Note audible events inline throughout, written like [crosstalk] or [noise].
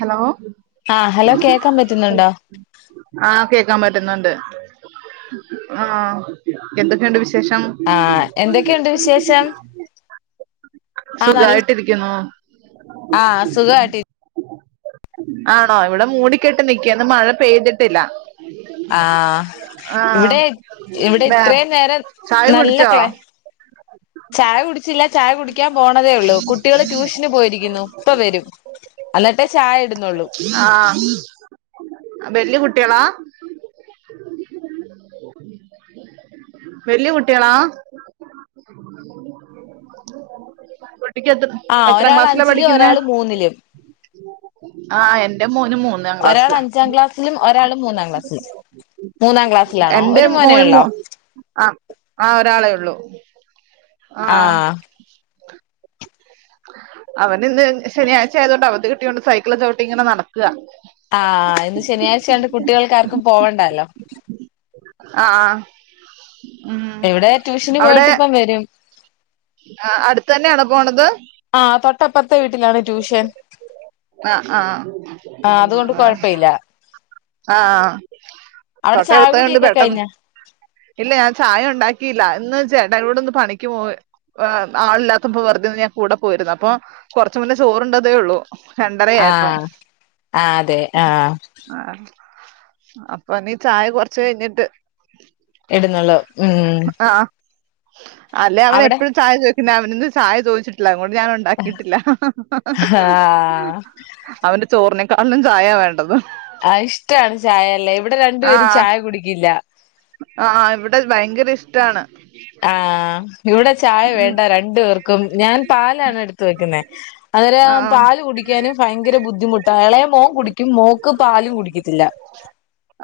Hello ആഹ് hello കേക്കാൻ പറ്റുന്നുണ്ടോ ആഹ് കേക്കാൻ പറ്റുന്നുണ്ട് ആഹ് എന്തൊക്കെണ്ട് വിശേഷം ആഹ് എന്തൊക്കെയുണ്ട് വിശേഷം ആഹ് നല്ല സുഖായിട്ടിരിക്കുന്നു ആഹ് സുഖാവാട്ടി ആണോ ഇവിടെ മൂടിക്കെട്ട് നിക്ക ഇന്ന് മഴ പെയ്തിട്ടില്ല ആഹ് ആഹ് ഇവിടെ ഇവിടെ വേ ഇത്രേം നേരം ചായ നല്ല കുടിച്ചോ ക്ലയ് ചായ കുടിച്ചില്ല ചായ കുടിക്കാൻ പോണതേ ഉള്ളൂ കുട്ടികള് ട്യൂഷന് പോയിരിക്കുന്നു ഇപ്പ വരും എന്നിട്ടേ ചായ ഇടുന്നുള്ളൂ ആഹ് വെല്യ കുട്ട്യേളാ വല്യേ കുട്ടിയേളാ കുട്ടിക്കത്ര ആഹ് ഒരാള് അഞ്ചില് ഒരാള് മൂന്നില് ആഹ് എന്റെ മോന് മൂന്ന് ഒരാള് അഞ്ചാം ക്ലാസ്സിലും ഒരാള് മൂന്നാം ക്ലാസ്സിലും മൂന്നാം ക്ലാസ്സിലാണോ ഒരു മോനേ ഒള്ളോ അഹ് ആഹ് ഒരാളേ ഉള്ളൂ ആഹ് അവനിന്ന് ശനിയാഴ്ച ആയത് കൊണ്ട് അവധി കിട്ടിയോണ്ട് സൈക്കിള് ചവിട്ടി ഇങ്ങനെ നടക്ക ആഹ് ഇന്ന് ശനിയാഴ്ചായോണ്ട് കുട്ടികൾക്കാർക്കും പോവണ്ടാലോ ആഹ് ഉം ഇവിടെ ട്യൂഷന് അവടെ പോയിട്ട് ഇപ്പം വരും ആഹ് അടുത്തന്നെയാണോ പോണത് ആഹ് തൊട്ടപ്പറത്തെ വീട്ടിലാണ് ട്യൂഷൻ ആഹ് ആഹ് ആഹ് അതുകൊണ്ട് ആഹ് കൊഴപ്പയില്ല ആഹ് അവിടെ തൊട്ട് ചായ അടുത്തായോണ്ട് കുടിയൊക്കെ പെട്ടെന്ന് കഴിഞ്ഞ ഇല്ല ഞാൻ ചായ ഉണ്ടാക്കിയില്ല ഇന്ന് ചേട്ടായൂടൊന്ന് പണിക്ക് പോയി ആളില്ലാത്ത്പ്പൊ വെറുതൊന്ന് ഞാൻ കൂടെ പോയിരുന്നു അപ്പൊ കൊറച്ചു മുന്നേ ചോറുണ്ടതേയുള്ളൂ രണ്ടര ആഹ് ആഹ് അതെ ആഹ് ആഹ് അപ്പൊ ഇനീ ചായ കൊറച്ച് കഴിഞ്ഞിട്ട് ഇടുന്നുള്ളു ഉം അല്ലേ അവൻ അവിടെ എപ്പഴും ചായ ചോയിക്കണ അവനിന്ന് ചായ ചോദിച്ചിട്ടില്ല അത്കൊണ്ട് ഞാൻ ഇണ്ടാക്കിട്ടില്ല ആഹ് അവന്റെ ചോറിനേക്കാളിലും ചായ വേണ്ടത് ആഹ് ഇഷ്ടാണ് ചായല്ലേ ഇവിടെ രണ്ടുപേരും ആഹ് ചായ കുടിക്കില്ല ആഹ് ഇവിടെ ഭയങ്കര ഇഷ്ടാണ് ആഹ് ഇവിടെ ചായ വേണ്ട രണ്ടു പേർക്കും ഞാൻ പാലാണ് എടുത്ത് വെക്കുന്നേ അന്നേരം ആഹ് പാല് കുടിക്കാനും ഭയങ്കര ബുദ്ധിമുട്ടാ എളേ മോൻ കുടിക്കും മോക്ക് പാലും കുടിക്കത്തില്ല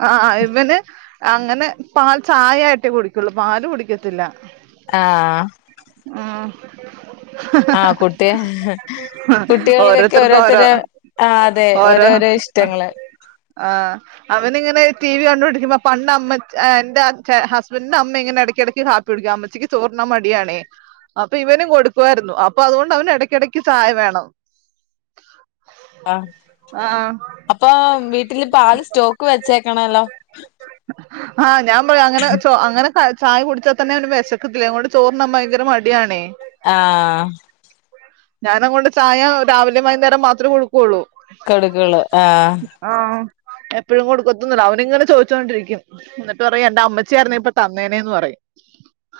ആഹ് ആഹ് ഇവന് അങ്ങനെ പാൽ ചായയായിട്ടേ കുടിക്കുള്ളൂ പാല് കുടിക്കത്തില്ല ആഹ് ഉം [unintelligible] ആഹ് കുട്ടി കുട്ടികൾക്കൊക്കെ ഓരോരുത്തർക്ക് ഓരോത്തര ഓരോ ആഹ് അതെ ഓരോ ഓരോരോ ഇഷ്ടങ്ങള് ആഹ് അവനിങ്ങനെ ടി വി കണ്ടോണ്ടിരിക്ക്മ്പ പണ്ടമ്മ എന്റെ ഹസ്ബൻഡിന്റെ അമ്മ ഇങ്ങനെ എക്കെടക്ക് കാ പ്പിട്ക്ക അമ്മച്ചിക്ക് ചോറ്ന്നാൻ മടിയാണേ അപ്പഇവനും കൊട്ക്കുവായിര്ന്നു അപ്പ അത്കൊണ്ട് അവനെടക്കെടയ്ക്ക് ചായ വേണം അഹ് ആഹ് അപ്പൊ വീട്ടില് പാല് സ്റ്റോക്ക് വെച്ചേക്കണല്ലോ ആഹ് ഞാൻ പറിം അങ്ങനെ ചോ [unintelligible] ചായ കുടിച്ചാ തന്നെ അവന് വെശക്കത്തില്ല അങ്ങോട്ട് ചോറ്ന്നാൻ ഭയങ്കര മടിയാണേ ആഹ് ഞാനങ്ങോണ്ട് ചായ രാവിലെം വൈന്നേരം മാത്രേ കൊടു കൊട്ക്കൊള്ളു ആഹ് ആഹ് എപ്പഴും കൊട്ക്കത്തൊന്നുല്ല അവനിങ്ങനെ ചോയ്ച്ചോണ്ടിരിക്കും എന്നിട്ട് പറയും എന്റെ അമ്മച്ചയാര്ന്നെ ഇപ്പ തന്നേനേന്ന് പറയും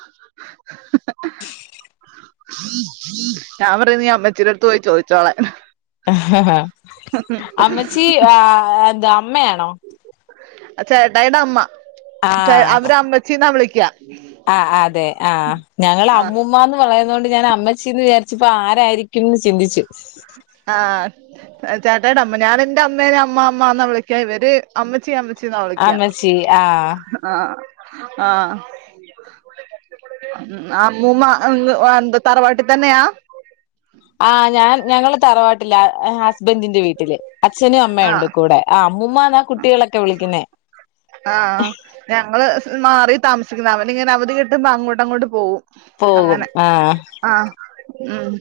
[inaudible] ഞാൻ പറയും നീ അമ്മച്ചീടട്ത്ത് പോയി ചോയ്ച്ചോളാൻ അമ്മച്ചി ആഹ് എന്താ അമ്മയാണോ? അത് ചേട്ടായിടെ അമ്മ ചെ ആഹ് അവര് അമ്മച്ചീന്നാ വിളിക്ക ആഹ് അതെ ആ ഞങ്ങള് ആഹ് അമ്മൂമാന്ന് പറയുന്നോണ്ട് ഞാന് അമ്മച്ചീന്ന് വിചാരിച്ചപ്പൊ ആരായിരിക്കുംന്ന് ചിന്തിച്ചു ആഹ് ചേട്ടായിടെ അമ്മ ഞാനെന്റെ അമ്മേനെ അമ്മ അമ്മ എന്നാ വിളിക്ക ഇവര് അമ്മച്ചി അമ്മ ച്ചീന്നാ വിളിക്ക അമ്മച്ചി ആഹ് ആഹ് ആഹ് ഉം ആ അമ്മൂമ്മ ഉം എന്ത് എന്ത് തറവാട്ടി തന്നെയാ? ആഹ് ഞാൻ ഞങ്ങള് തറവാട്ടില ഹസ്ബൻറിന്റെ വീട്ടില് അച്ഛനും അമ്മയുണ്ട് ആഹ് കൂടെ ആഹ് അമ്മൂമ്മാന്നാ കുട്ടികളൊക്കെ വിളിക്കുന്നേ ആഹ് ഞങ്ങള് മാറി താമസിക്ക്ന്നെ അവനിങ്ങനെ അവധി കിട്ടുമ്പൊ അങ്ങോട്ടങ്ങോട്ട് പോകും പോകും ആഹ് ആഹ് ഉം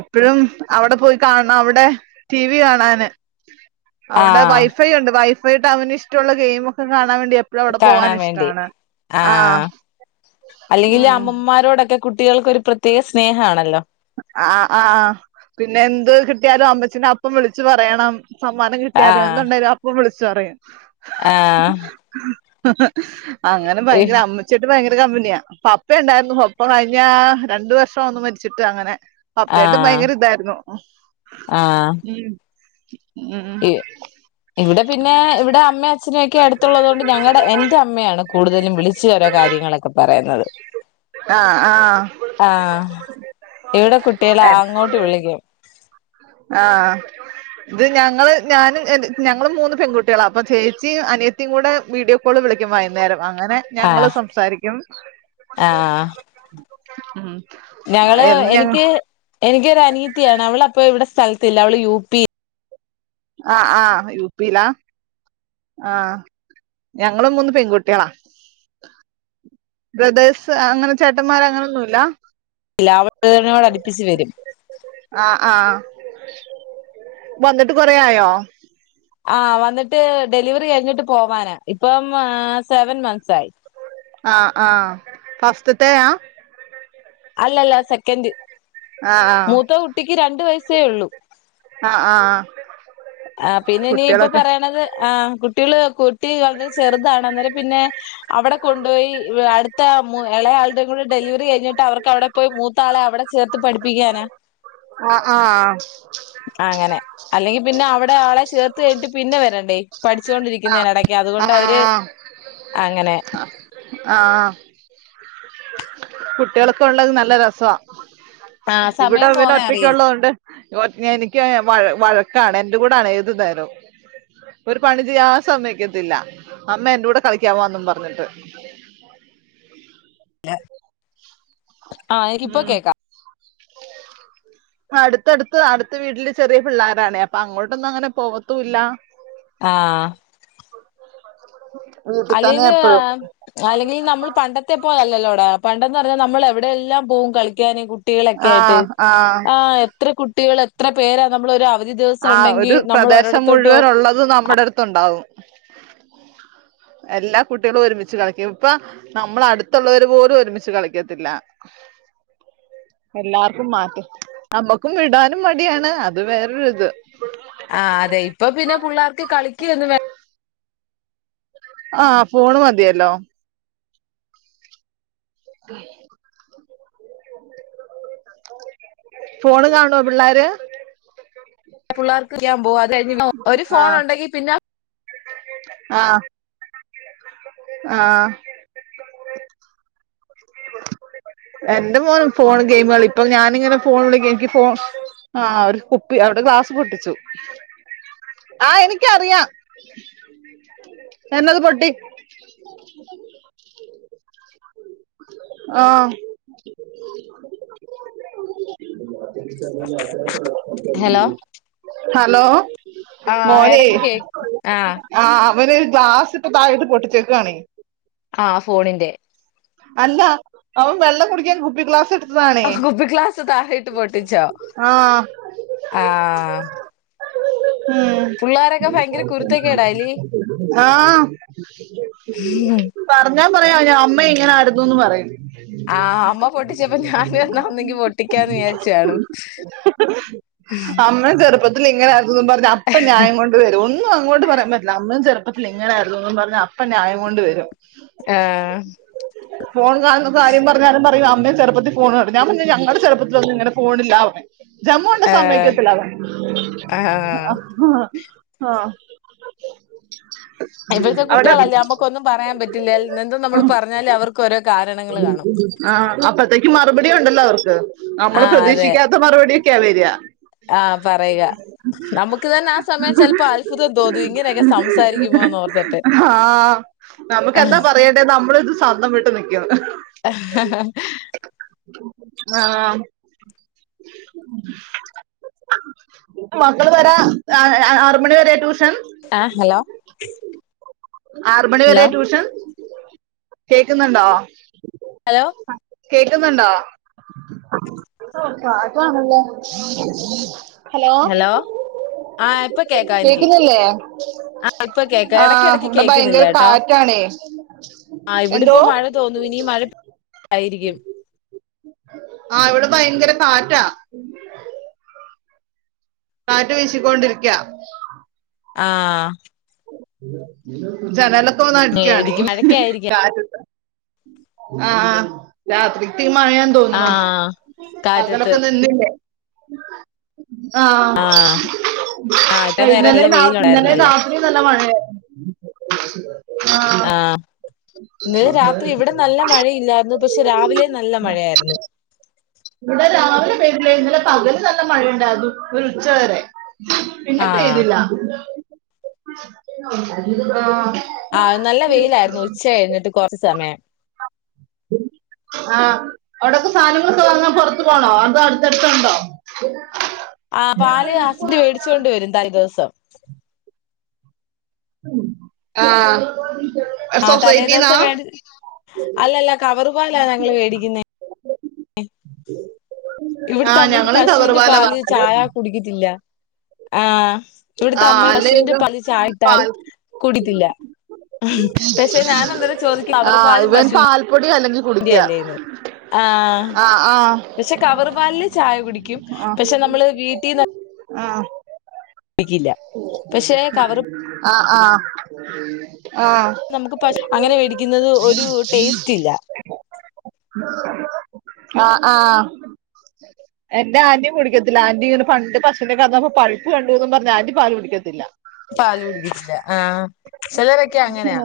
എപ്പഴും അവിടെ പോയി കാണണം അവ്ടെ ടി. വി കാണാന് അവിടെ ആഹ് വൈഫൈയുണ്ട് വൈഫൈയിട്ട് അവനിഷ്‌ട്ടവുള്ള ഗെയിം ഒക്കെ കാണാൻ വേണ്ടി എ കാണാൻ വേണ്ടി ആഹ് അല്ലെങ്കിലും ഈ ഉം അമ്മൂമാരോടൊക്കെ കുട്ടികൾക്കൊരു പ്രത്യേക സ്നേഹാണല്ലോ? ആഹ് ആഹ് പിന്നെ എന്ത് കിട്ടിയാലും അമ്മച്ചീനെ അപ്പം വിളിച്ച് പറയണം സമ്മാനം കിട്ടിയാലും ആഹ് എന്തുണ്ടേലും അപ്പം വിളിച്ച് പറയും ആഹ് അങ്ങനെ ഇഹ് ഭയങ്കര അമ്മ ച്ചിയായിട്ട് ഭയങ്കര കമ്പനിയാ പപ്പയുണ്ടായിര്ന്നു പപ്പ കഴിഞ്ഞ രണ്ട് വർഷാവുന്നു മരിച്ചിട്ട് അങ്ങനെ പപ്പയായിട്ടും ആഹ് ഭയങ്കര ഇതായിര്ന്നു ആഹ് ഉം ഉം ഇ ഇവിടെ പിന്നെ ഇവിടെ അമ്മ അച്ഛനൊക്കെ അട്ത്തുള്ളതോണ്ട് ഞങ്ങടെ എന്റെ അമ്മയാണ് കൂട്തലും വിളിച്ച് ഓരോ കാര്യങ്ങളൊക്കെ പറയുന്നത് ആഹ് ആഹ് ആഹ് ഇവിടെ കുട്ടികള് അങ്ങോട്ട് വിളിക്കും ആഹ് ഇത് ഞങ്ങള് ഞാനും ഞങ്ങള് മൂന്ന് പെൺകുട്ടികളാ അപ്പ ചേച്ചി അനിയ ത്തിം കൂടെ വീഡിയോ കോള് വിളിക്കും വൈന്നേരം അങ്ങനെ ഞങ്ങള് ആഹ് സംസാരിക്കും ആഹ് ഉം ഞങ്ങള് എന്ന് ഞങ്ങ എനിക്ക് എനിക്കൊര് അനിയത്തിയാണ് അവളിപ്പയെ ഇവടെ സ്ഥലത്തില്ല അവള് യു പി ആഹ് ആഹ് യു. പിയിലാ ആഹ് ഞങ്ങള് മൂന്ന് പെൺകുട്ടിയളാ ബ്രദേഴ്സ് അങ്ങനെ ചേട്ടന്മാര് അങ്ങനൊന്നുല്ല? [unintelligible] അടുപ്പിച്ച് വരും ആഹ് ആഹ് വന്നിട്ട് കൊറേ ആയോ? ആഹ് വന്നിട്ട് ഡെലിവറി കഴിഞ്ഞിട്ട് പോവാന ഇപ്പം സെവൻ മൻന്ത്സായി ആഹ് ആഹ് ഫസ്റ്റ്ത്തേയാ? അല്ലല്ല സെക്കൻഡ് ആഹ് മൂത്ത കുട്ടിക്ക് രണ്ട് വയസ്സേയൊള്ളു ആഹ് ആഹ് ആഹ് പിന്നെ ഇനി ഇപ്പൊ കുട്ടികളൊക്കെ പറയ്ണത് ആഹ് കുട്ടികള് കുട്ടി വളരെ ചെറുതാണ് അന്നേരം പിന്നെ അവിടെ കൊണ്ടു പോയി അടുത്ത എളയാളുടെയും കൂടി ഡെലിവറി കഴിഞ്ഞിട്ട് അവർക്കവിടെ പോയി മൂത്താളെ അവിടെ ചേർത്ത് പഠിപ്പിക്കാനാ ആഹ് ആഹ് അങ്ങനെ അല്ലെങ്കി പിന്നെ അവിടെ ആളെ ചേർത്ത് കഴിഞ്ഞിട്ട് പിന്നെ വരണ്ടേ പഠിച്ചു കൊണ്ടിരിക്കുന്നതിന്റെ എടയ്ക്ക് അതുകൊണ്ട് ആഹ് അവര് ആഹ് അങ്ങനെ ആഹ് [inaudible] കുട്ടികൾക്ക ഒള്ളത് നല്ല രസവാ ആ ഇവിടെ സമയം ഇവൻ പോന്നെ ഒറ്റയ്ക്ക് അറിയില്ല ഉള്ളതോണ്ട് എനിക്കങ്ങ് വഴ വഴക്കാണ് എന്റെ കൂടാണ് ഏത് നേരവും ഒരു പണി ചെയ്യാനും സമ്മയ്ക്കത്തില്ല അമ്മ എന്റെ കൂടെ കളിക്കാൻ വാ എന്നും പറഞ്ഞിട്ട് [unintelligible] ആ എനിക്കിപ്പോ ഉം കേക്കാം [inaudible] അടുത്തടുത്ത് അടുത്ത വീട്ടില് ചെറിയ പിള്ളാരാണേ അപ്പൊ അങ്ങോട്ടൊന്നും അങ്ങനെ പോകത്തൂല്ല ആഹ് വീട്ടി തന്നെയാ അല്ലെങ്കില് എപ്പഴും അല്ലെങ്കിൽ നമ്മൾ പണ്ടത്തെ പോലെ അല്ലല്ലോടാ പണ്ടന്ന് പറഞ്ഞാൽ നമ്മൾ എവിടെയെല്ലാം പോവും കളിക്കാനും കു ട്ടികളൊക്കെയായിട്ട് ആഹ് എത്ര കുട്ടികൾ എത്ര പേരാ നമ്മള് ഒരു ദിവസം ഉണ്ടെങ്കി നമ്മൾ ഒരിടത്തോട്ട് പോകും അത് നമ്മുടെ അടുത്തുണ്ടാവും [inaudible] എല്ലാ കുട്ടികളും ഒരുമിച്ച് കളിക്കും ഇപ്പ നമ്മള അടുത്തുള്ളവര് പോലും ഒരുമിച്ച് കളിക്കത്തില്ല [inaudible] എല്ലാർക്കും മാറ്റം നമ്മക്കും വിടാനും മടിയാണ് അത് വേറൊരു അത് ആഹ് അതെ ഇപ്പൊ പിന്നെ പുള്ളാർക്ക് കളിക്കുവൊന്നും വേ ആഹ് ഫോണ് മതിയല്ലോ [unintelligible] ഫോണ് കാണുവോ പിള്ളാര് പിള്ളേർക്ക് ചെയ്യാൻ പോകവാ അല്ല ഇങ്ങന ഒരു ഫോൺ ഉണ്ടെങ്കി പിന്ന ആഹ് ആഹ് എന്റെ മോനും ഫോണി ഗെയിമുകളി ഇപ്പൊ ഞാനിങ്ങനെ ഫോൺ വിളിക്ക എനിക്ക് ഫോൺ ആഹ് ഒരു കുപ്പി അവിടെ ഗ്ലാസ് പൊട്ടിച്ചു ആഹ് എനിക്കറിയാം എന്നത് പൊട്ടി ആഹ് ഹലോ ഹലോ ആഹ് എടക്ക് കേക്ക് ആഹ് ആഹ് അവന് ഒരു ഗ്ലാസ് ഇപ്പ താഴട്ട് പൊട്ടിച്ചേക്കുവാണേ ആഹ് ഫോണിന്റെ അല്ല അവൻ വെള്ളം കുടിക്കാൻ കുപ്പി ഗ്ലാസ് എടു കുപ്പി ഗ്ലാസ് താഴെയിട്ട് പൊട്ടിച്ചോ ആഹ് ആഹ് ഉം ഭയങ്കര കുരുത്തക്കേടാല്ലേ ആഹ് പറഞ്ഞാ പറയും ഞാ അമ്മ ഇങ്ങനെ ആയിരുന്നുന്ന് പറയും ആ അമ്മ പൊട്ടിച്ചപ്പോ ഞാനും എന്നാ ഒന്നെങ്കി പൊട്ടിക്കാന്ന് വിചാരിച്ചു കാണും [unintelligible] അമ്മേം ചെറുപ്പത്തിൽ ഇങ്ങനെയാരുന്നെന്നും പറഞ്ഞ് അപ്പ ന്യായം കൊണ്ട് വരും ഒന്നും അങ്ങോട്ട് പറയാൻ പറ്റില്ല അമ്മയും ചെറുത്തിൽ ഇങ്ങനെയായിരുന്നുന്നും പറഞ്ഞ് അപ്പ ന്യായം കൊണ്ട് വരും ആഹ് ഫോൺ കാണുന്ന കാര്യം പറഞ്ഞാലും പറയും അമ്മേം ചെറുപ്പത്തിൽ ഫോൺ കാണും ഞാൻ പറഞ്ഞു ഞങ്ങളുടെ ചെറുപ്പത്തിൽ ഇങ്ങനെ ഫോണില്ലന്ന് പറയും ജമ്മുണ്ട ആ സമ്മതിക്കില്ല അവൻ ആ ആ ആഹ് ഇപ്പോഴത്തെ അവിടെ കുട്ടികളല്ലേ നമ്മുക്കൊന്നും പറയാൻ പറ്റില്ല എന്തും നമ്മൾ പറഞ്ഞാല് അവർക്ക് ഓരോ ക ആഹ് അപ്പത്തേക്കും മറുപടി ഉണ്ടല്ലോ അവർക്ക് ആ നമ്മെ അതെ പ്രതീക്ഷിക്കാ ക്കത്ത മറുപടിയൊക്കെയാ വരിക ആ പറയുക നമുക്ക് തന്നെ ആ സമയം ചെലപ്പോ അത്ഭുതം തോന്നും ഇങ്ങനെയൊക്കെ സംസാരിക്കുമോന്ന് ഓർത്തിട്ട് ആഹ് നമുക്ക് എന്താ പറയണ്ടേ നമ്മള് ഇത് സ്ന്തം വിട്ട് നിക്കും ആഹ് മക്കൾ വരാൻ ആറ് മണി വരെ ട്യൂഷൻ ആഹ് ഹലോ ആറ് മണി വരെ ഹലോ ട്യൂഷൻ കേക്കുന്നുണ്ടോ ഹലോ കേക്കുന്നുണ്ടോ [unintelligible] ഹലോ ആ ഇപ്പൊ കേക്കാം എനിക്ക് കേക്കുന്നല്ലേ ആ, ഇപ്പൊ കേക്കാം ആഹ് ഇവിടെ ഭയങ്കര കാറ്റ് [unintelligible] ആഹ് ഇവിടെപ്പോ മഴ തോന്നു ഇനി മഴായിരിക്കും ആഹ് ഇവിടെ ഭയങ്കര കാറ്റ മം കാറ്റ് വീശിക്കൊണ്ടിരിക്ക ആഹ് ജനലൽ ഒക്കെ വന്ന് ഏ, അടിക്കുകയാണ് ഇടിക്ക് മഴയ്ക്കായിരിക്കും കാറ്റത്ത് ആഹ് രാത്രിക്ക്‌ മഴ ആ തോന്നണ് കാറ്റത്ത് അകലൊക്കെ നിന്നിലെ ആഹ് ആ ആ ഇത്ര നേരം ഇന്നലെ നല്ല നാ ഇന്നലെ നാ വെയിലുണ്ടായിരുന്നല്ലോ ഇന്നലെ നല്ല മഴയർന്നു ആഹ് ഇന്നലെ രാത്രി ഇവിടെ നല്ല മഴയില്ലായിരുന്നു പക്ഷെ രാവിലെ നല്ല മഴയായിരുന്നു. ഇവിടെ രാവിലെ പെരും വെയിൽ ഇന്നലെ പകല് നല്ല മഴയുണ്ടായിരുന്നു ഒരു ഉച്ച വരെ പിന്നെ ആഹ് പെയ്തില്ല ആഹ് ആഹ് നല്ല വെയിലായിരുന്നു ഉച്ച കഴിഞ്ഞിട്ട് കുറച് സമയം. ആഹ് അവിടയൊക്കെ സാധനംമൊക്കെ വാങ്ങാൻ പുറത്തു പോണോ അതൊ അടുത്തടുത്തണ്ടോ? ആഹ് പാല് ഹസ്ബനന്റ് മേടിച്ചു കൊണ്ട് വരും തല ദിവസം ആഹ് ആഹ് സൊസൈറ്റീന്നാ തലേദിവസം വേ അല്ലല്ല കവറ്പാല ഞങ്ങള് മേടിക്കുന്ന ഇവിടുത്തെ ആഹ് അമ്മക്ക് ഞങ്ങളും പശുവിന്റെ കവർവാല പാല് വാങ്ങല് ചായ കുടിക്കത്തില്ല. ആഹ് ഇവിടുത്തെ ആഹ് അമ്മ അല്ലേ പശുവിന്റെ ഇവൻ പാല് ചായട്ടാൽ പാൽ കുടിക്കില്ല പക്ഷെ ഞനന്നേരം ചോയക്കില്ല കവർ പലും പശു പൊടികലക്കി കുടിക്ക ആഹ് ആഹ് പക്ഷെ കവർ പാലില് ചായ കുടിക്കും ആഹ് പക്ഷെ നമ്മള് വീട്ടിന്ന് ആഹ് പക്ഷെ കവറ് ആഹ് ആഹ് ആഹ് നമുക്ക് പ അങ്ങനെ വേടിക്കുന്നത് ഒരു ടേസ്റ്റ് ഇല്ല ആഹ് ആഹ് എന്റെ ആന്റീം കുടിക്കത്തില്ല ആന്റ്റി ഇങ്ങനെ പണ്ട് പശുന്റെ കറന്നപ്പൊ പഴുപ്പ് കണ്ടുന്ന് പറഞ് ആന്റി പാല് കുടിക്കത്തില്ല പാല് കുടിക്കത്തില്ല ആഹ് ചിലരൊക്കെ അങ്ങനെയാ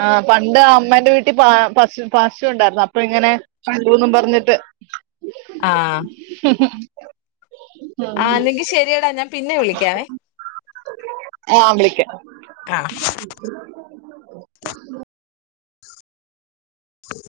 ആഹ് പണ്ട് അമ്മേന്റെ വീട്ടിൽ പ പശു പശു ഉണ്ടായിരുന്നു അപ്പൊ ഇങ്ങനെ കണ്ടൂന്നും പറഞ്ഞിട്ട് ആഹ് ഹ ആഹ് അല്ലെങ്കി ശെരിയടാ ഞാൻ പിന്നെ വിളിക്കാവേ ആഹ് വിളിക്കാം ആഹ് [inaudible]